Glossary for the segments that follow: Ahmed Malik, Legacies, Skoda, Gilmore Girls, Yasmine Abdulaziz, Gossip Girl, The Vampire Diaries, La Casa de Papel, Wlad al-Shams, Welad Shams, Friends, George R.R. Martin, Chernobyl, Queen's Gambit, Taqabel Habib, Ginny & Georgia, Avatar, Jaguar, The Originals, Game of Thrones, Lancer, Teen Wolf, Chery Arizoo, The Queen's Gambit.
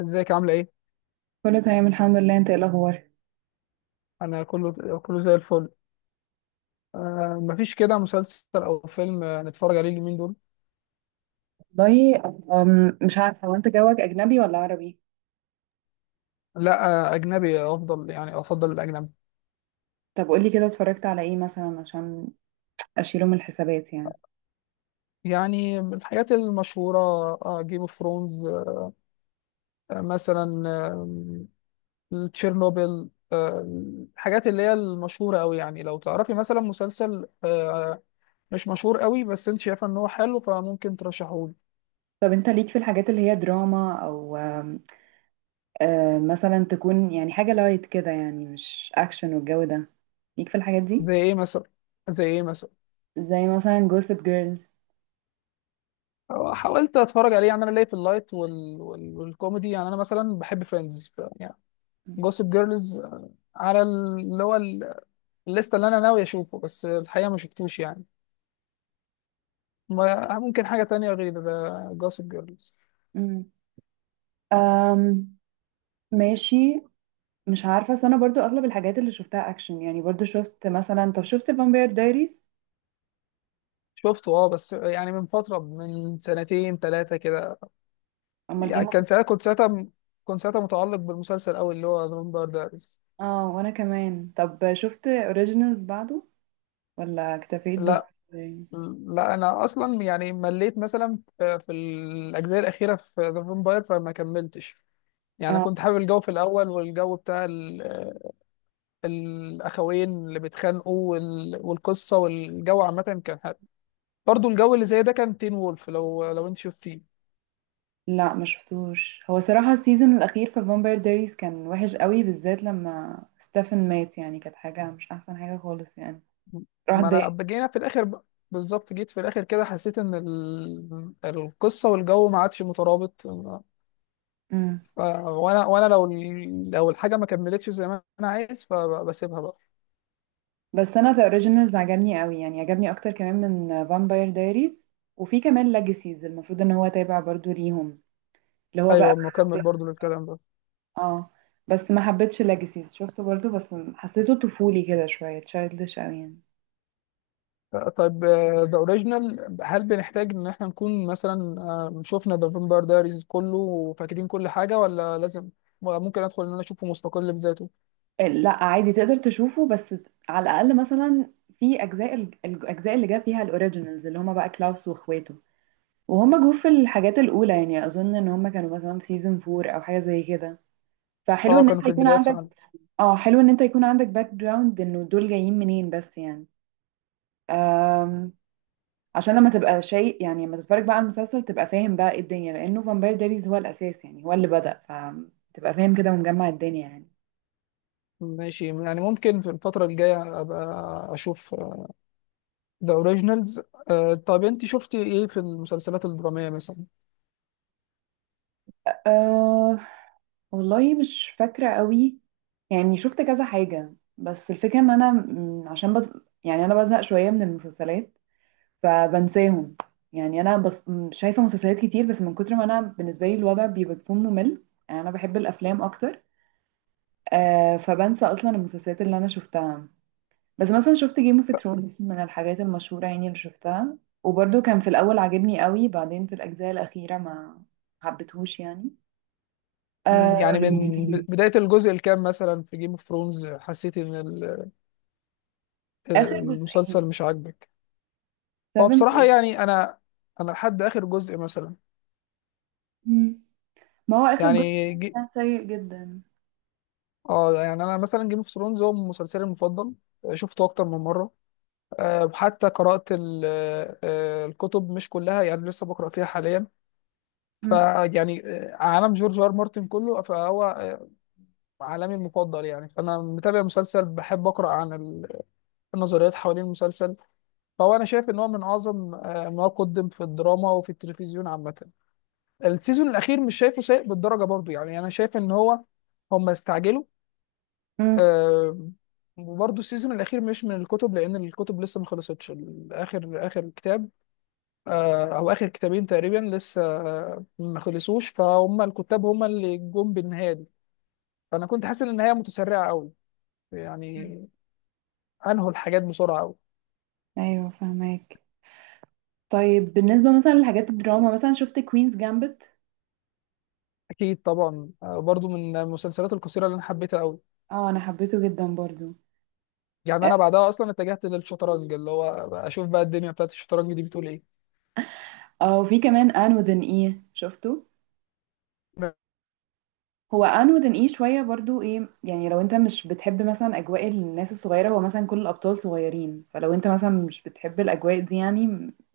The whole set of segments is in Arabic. ازيك عاملة ايه؟ كله تمام الحمد لله، انت ايه الاخبار؟ انا كله كله زي الفل. مفيش كده مسلسل او فيلم نتفرج عليه اليومين دول. والله مش عارفه هو انت جوك اجنبي ولا عربي؟ لا. اجنبي افضل، يعني افضل الاجنبي. طب قولي كده اتفرجت على ايه مثلا عشان اشيله من الحسابات يعني. يعني من الحاجات المشهورة، جيم اوف ثرونز، مثلا، تشيرنوبل الحاجات اللي هي المشهورة قوي. يعني لو تعرفي مثلا مسلسل مش مشهور قوي بس انت شايفة ان هو حلو، فممكن ترشحه لي. طب انت ليك في الحاجات اللي هي دراما او أم، آه، مثلا تكون يعني حاجه لايت كده، يعني مش اكشن والجو ده، ليك في الحاجات دي؟ زي ايه مثلا زي ايه مثلا؟ زي مثلا جوسب جيرلز. حاولت اتفرج عليه. يعني انا ليا في اللايت والكوميدي. يعني انا مثلا بحب فريندز يعني. جوسب جيرلز. على الليسته اللي انا ناوي اشوفه بس الحقيقه ما شفتوش. يعني ممكن حاجه تانية غير جوسب جيرلز. مم. أم ماشي. مش عارفه، بس انا برضو اغلب الحاجات اللي شفتها اكشن، يعني برضو شفت مثلا، طب شفت فامباير دايريز؟ شفته، اه، بس يعني من فتره، من سنتين ثلاثه كده. اما يعني الجيم. كان ساعتها كنت ساعتها م- كنت ساعتها متعلق بالمسلسل قوي، اللي هو فامباير دايريز. اه وانا كمان، طب شفت اوريجينالز بعده ولا اكتفيت لا، بفامباير؟ لا، انا اصلا يعني مليت مثلا في الاجزاء الاخيره في ذا فامباير، فما كملتش. يعني أنا اه كنت حابب الجو في الأول، والجو بتاع الأخوين اللي بيتخانقوا والقصة والجو عامة كان حلو. برضو الجو اللي زي ده كان تين وولف، لو أنت شفتيه. لا ما شفتوش، هو صراحة السيزون الاخير في فامباير دايريز كان وحش قوي، بالذات لما ستيفن مات، يعني كانت حاجة مش احسن حاجة خالص يعني، راح ما ضايق. أنا جينا في الآخر بقى- بالظبط، جيت في الآخر كده حسيت إن القصة والجو ما عادش مترابط. امم. وأنا لو الحاجة ما كملتش زي ما أنا عايز، فبسيبها بقى. بس انا ذا اوريجينالز عجبني قوي، يعني عجبني اكتر كمان من فامباير دايريز. وفي كمان ليجاسيز المفروض ان هو تابع برضو ليهم، اللي هو بقى. أيوه، نكمل برضو للكلام ده. اه بس ما حبيتش ليجاسيز، شفته برضو بس حسيته طفولي كده شوية، تشايلدش قوي يعني. طيب، ذا اوريجينال هل بنحتاج ان احنا نكون مثلا شفنا ذا فامباير دايريز كله وفاكرين كل حاجه، ولا لازم ممكن ادخل ان انا اشوفه مستقل بذاته؟ لا عادي تقدر تشوفه، بس على الاقل مثلا في اجزاء الاجزاء اللي جا فيها الاوريجينالز، اللي هما بقى كلاوس واخواته، وهم جو في الحاجات الاولى. يعني اظن ان هم كانوا مثلا في سيزون فور او حاجه زي كده. فحلو اه، ان انت كانوا في يكون البدايات عندك، فعلا. اه، حلو ان انت يكون عندك باك جراوند انه دول جايين منين بس يعني. أم... عشان لما تبقى شيء، يعني لما تتفرج بقى على المسلسل تبقى فاهم بقى ايه الدنيا، لانه فامباير دايريز هو الاساس يعني، هو اللي بدأ، فتبقى فاهم كده ومجمع الدنيا يعني. ماشي، يعني ممكن في الفتره الجايه ابقى اشوف ذا اوريجينالز. طيب انت شفتي ايه في المسلسلات الدراميه مثلا؟ آه، والله مش فاكرة قوي، يعني شفت كذا حاجة، بس الفكرة ان عشان بس، يعني انا بزهق شوية من المسلسلات فبنساهم. يعني انا بس شايفة مسلسلات كتير، بس من كتر ما انا، بالنسبة لي الوضع بيبقى بيكون ممل، يعني انا بحب الافلام اكتر. آه، فبنسى اصلا المسلسلات اللي انا شفتها. بس مثلا شفت جيم اوف ثرونز من الحاجات المشهورة يعني اللي شفتها، وبرده كان في الاول عاجبني قوي، بعدين في الاجزاء الاخيرة ما حبيتهوش يعني. آه يعني من بدايه الجزء الكام مثلا في جيم اوف ثرونز حسيتي ان اخر جزئين، المسلسل مش عاجبك؟ هو سفن بصراحه ايه. يعني انا لحد اخر جزء مثلا. مم. ما هو آخر جزء يعني كان جي... كان سيء جدا. اه يعني انا مثلا جيم اوف ثرونز هو مسلسلي المفضل. شفته اكتر من مره. أه، حتى قرات الكتب، مش كلها يعني، لسه بقرا فيها حاليا. مم. فيعني عالم جورج ار مارتن كله، فهو عالمي المفضل. يعني فانا متابع مسلسل، بحب اقرا عن النظريات حوالين المسلسل. فهو انا شايف ان هو من اعظم ما قدم في الدراما وفي التلفزيون عامه. السيزون الاخير مش شايفه سيء بالدرجه، برضو يعني انا شايف ان هو هم استعجلوا. مم. آه، وبرضه السيزون الأخير مش من الكتب، لأن الكتب لسه ما خلصتش. آخر آخر كتاب، أو آخر كتابين تقريبا لسه ما خلصوش، فهم الكتاب هم اللي جم بالنهاية دي. فأنا كنت حاسس إن النهاية متسرعة أوي، مم. يعني أنهوا الحاجات بسرعة أوي. أيوه فهماك. طيب بالنسبة مثلا لحاجات الدراما، مثلا شفت كوينز جامبت؟ أكيد طبعا، برضه من المسلسلات القصيرة اللي أنا حبيتها أوي. اه أنا حبيته جدا برضو. يعني أنا بعدها أصلا اتجهت للشطرنج، اللي هو أشوف بقى الدنيا بتاعت الشطرنج دي بتقول إيه. اه وفي كمان ان وذن ايه، شفته؟ هو ان وذن ايه شوية برضو ايه، يعني لو انت مش بتحب مثلا أجواء الناس الصغيرة، هو مثلا كل الأبطال صغيرين، فلو انت مثلا مش بتحب الأجواء دي يعني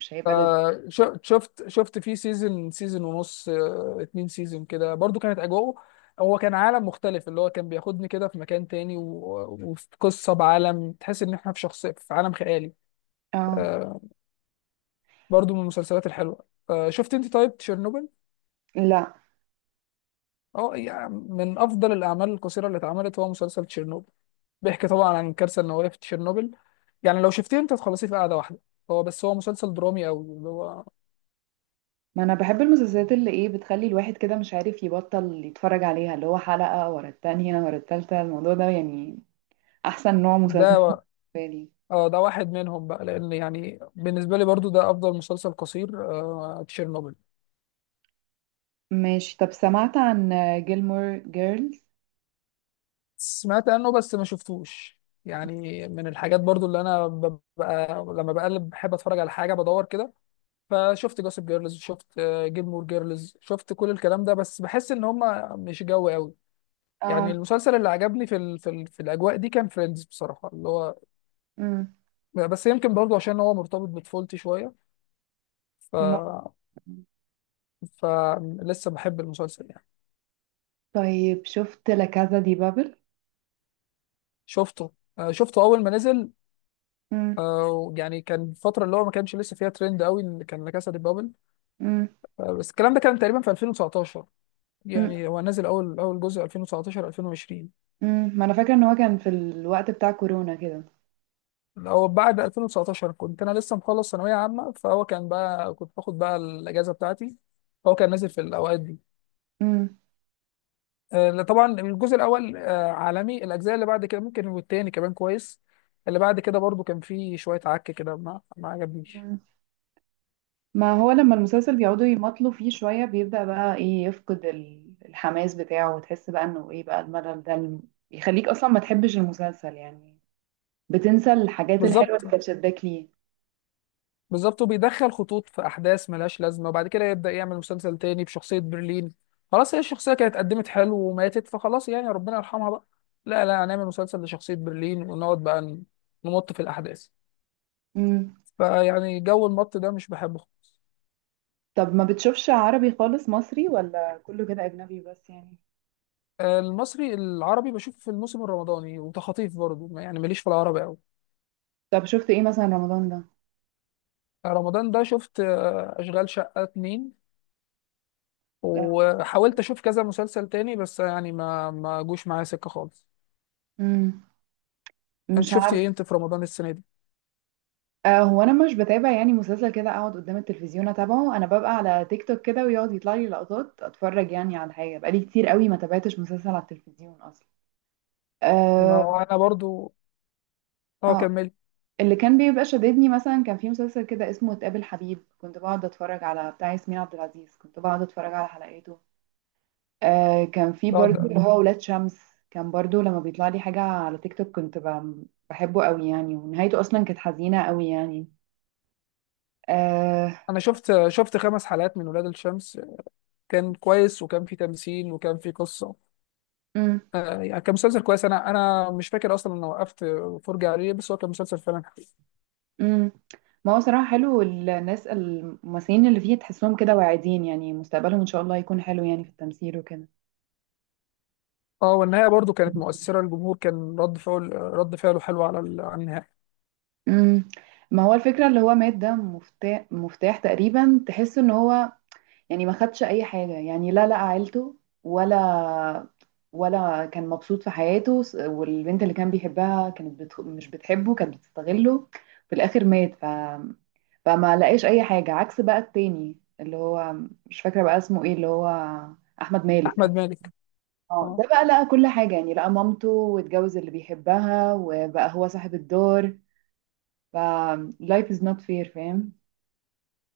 مش هيبقى لذيذ. شفت فيه سيزون ونص، اتنين سيزون كده، برضو كانت اجواءه. هو كان عالم مختلف اللي هو كان بياخدني كده في مكان تاني، وفي قصة بعالم تحس ان احنا في شخصية في عالم خيالي. اه آه، برضو من المسلسلات الحلوة. شفت انت طيب تشيرنوبل؟ لا. اه، يعني من افضل الاعمال القصيرة اللي اتعملت هو مسلسل تشيرنوبل. بيحكي طبعا عن الكارثة النووية في تشيرنوبل. يعني لو شفتيه انت هتخلصيه في قعدة واحدة. هو بس هو مسلسل درامي قوي اللي هو ما انا بحب المسلسلات اللي ايه، بتخلي الواحد كده مش عارف يبطل يتفرج عليها، اللي هو حلقة ورا التانية ورا التالتة، الموضوع ده يعني احسن نوع ده. مسلسل بالنسبة لي. اه، ده واحد منهم بقى، لان يعني بالنسبه لي برضو ده افضل مسلسل قصير، تشيرنوبل. ماشي. طب سمعت عن جيلمور جيرلز؟ سمعت عنه بس ما شفتوش. يعني من الحاجات برضو اللي انا ببقى لما بقلب بحب اتفرج على حاجه بدور كده، فشفت جوسب جيرلز، شفت جيلمور جيرلز، شفت كل الكلام ده، بس بحس ان هم مش جو قوي. يعني اه. المسلسل اللي عجبني في ال في, ال في الاجواء دي كان فريندز بصراحه اللي هو، امم. بس يمكن برضو عشان هو مرتبط بطفولتي شويه. ف ممكن. فلسه بحب المسلسل يعني. طيب شفت لا كازا دي بابل؟ شفته، شفته اول ما نزل. امم. يعني كان الفتره اللي هو ما كانش لسه فيها ترند قوي اللي كان لا كاسا دي بابل. امم. بس الكلام ده كان تقريبا في 2019، امم. يعني هو نزل اول اول جزء 2019 2020. أمم. ما انا فاكرة ان هو كان في الوقت بتاع كورونا كده. هو بعد 2019 كنت انا لسه مخلص ثانويه عامه، فهو كان بقى كنت باخد بقى الاجازه بتاعتي، فهو كان نازل في الاوقات دي. امم. طبعا الجزء الاول، عالمي، الاجزاء اللي بعد كده ممكن، والتاني كمان كويس. اللي بعد كده برضو كان فيه شويه عك كده، ما عجبنيش. ما هو لما المسلسل بيقعدوا يمطلوا فيه شوية، بيبدأ بقى ايه، يفقد الحماس بتاعه، وتحس بقى انه ايه، بقى الملل ده يخليك اصلا ما تحبش المسلسل يعني، بتنسى الحاجات الحلوة بالظبط، اللي كانت شداك ليه. بالظبط، وبيدخل خطوط في احداث ملهاش لازمه، وبعد كده يبدا يعمل مسلسل تاني بشخصيه برلين. خلاص، هي الشخصيه كانت قدمت حلو وماتت، فخلاص يعني ربنا يرحمها بقى. لا، لا، هنعمل مسلسل لشخصيه برلين ونقعد بقى نمط في الاحداث. امم. فيعني جو المط ده مش بحبه خالص. طب ما بتشوفش عربي خالص مصري، ولا كله كده اجنبي بس يعني؟ المصري العربي بشوف في الموسم الرمضاني وتخاطيف برضه، يعني ماليش في العربي قوي. طب شفت ايه مثلا رمضان ده؟ رمضان ده شفت اشغال شقه اتنين، آه. وحاولت اشوف كذا مسلسل تاني بس يعني ما جوش معايا سكه خالص. امم. انت مش شفت عارف. ايه انت في رمضان السنه دي؟ آه، هو انا مش بتابع يعني مسلسل كده اقعد قدام التلفزيون اتابعه، انا ببقى على تيك توك كده ويقعد يطلع لي لقطات، اتفرج يعني على حاجه، بقالي كتير قوي ما تابعتش مسلسل على التلفزيون اصلا. ما اه. هو انا برضو، اه، آه. كمل. اللي كان بيبقى شددني، مثلا كان في مسلسل كده اسمه تقابل حبيب، كنت بقعد اتفرج على بتاع ياسمين عبد العزيز، كنت بقعد اتفرج على حلقاته. آه كان في برضو بعد. اللي هو ولاد شمس، كان برضو لما بيطلع لي حاجة على تيك توك، كنت بحبه قوي يعني، ونهايته اصلا كانت حزينة قوي يعني. آه. انا شفت خمس حلقات من ولاد الشمس، كان كويس وكان في تمثيل وكان في قصه. أم، آه يعني كان مسلسل كويس، انا مش فاكر اصلا انا وقفت فرجه عليه، بس هو كان مسلسل فعلا حلو. أم. ما هو صراحة حلو، الناس الممثلين اللي فيه تحسهم كده واعدين، يعني مستقبلهم ان شاء الله يكون حلو يعني في التمثيل وكده. اه، والنهايه برضو كانت مؤثره، الجمهور كان رد فعله حلو على على النهايه. امم. ما هو الفكرة اللي هو مات ده مفتاح تقريبا، تحس ان هو يعني ما خدش اي حاجة، يعني لا لقى عيلته ولا، ولا كان مبسوط في حياته، والبنت اللي كان بيحبها كانت مش بتحبه، كانت بتستغله، في الاخر مات ف... فما لقاش اي حاجة، عكس بقى التاني اللي هو، مش فاكرة بقى اسمه ايه، اللي هو احمد مالك. احمد مالك. اه اه، ده بقى لقى كل حاجة، يعني لقى مامته واتجوز اللي بيحبها وبقى هو صاحب الدار. ف life is not fair، فاهم؟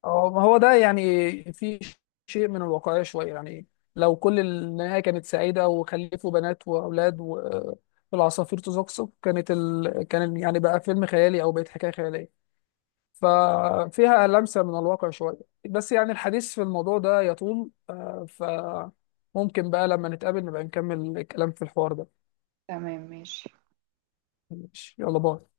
أو ما هو ده يعني في شيء من الواقعية شوية. يعني لو كل النهاية كانت سعيدة وخلفوا بنات وأولاد والعصافير تزقزق، كانت كان يعني بقى فيلم خيالي، أو بقت حكاية خيالية. ففيها لمسة من الواقع شوية. بس يعني الحديث في الموضوع ده يطول، فممكن بقى لما نتقابل نبقى نكمل الكلام في الحوار ده. تمام ماشي. ماشي، يلا باي.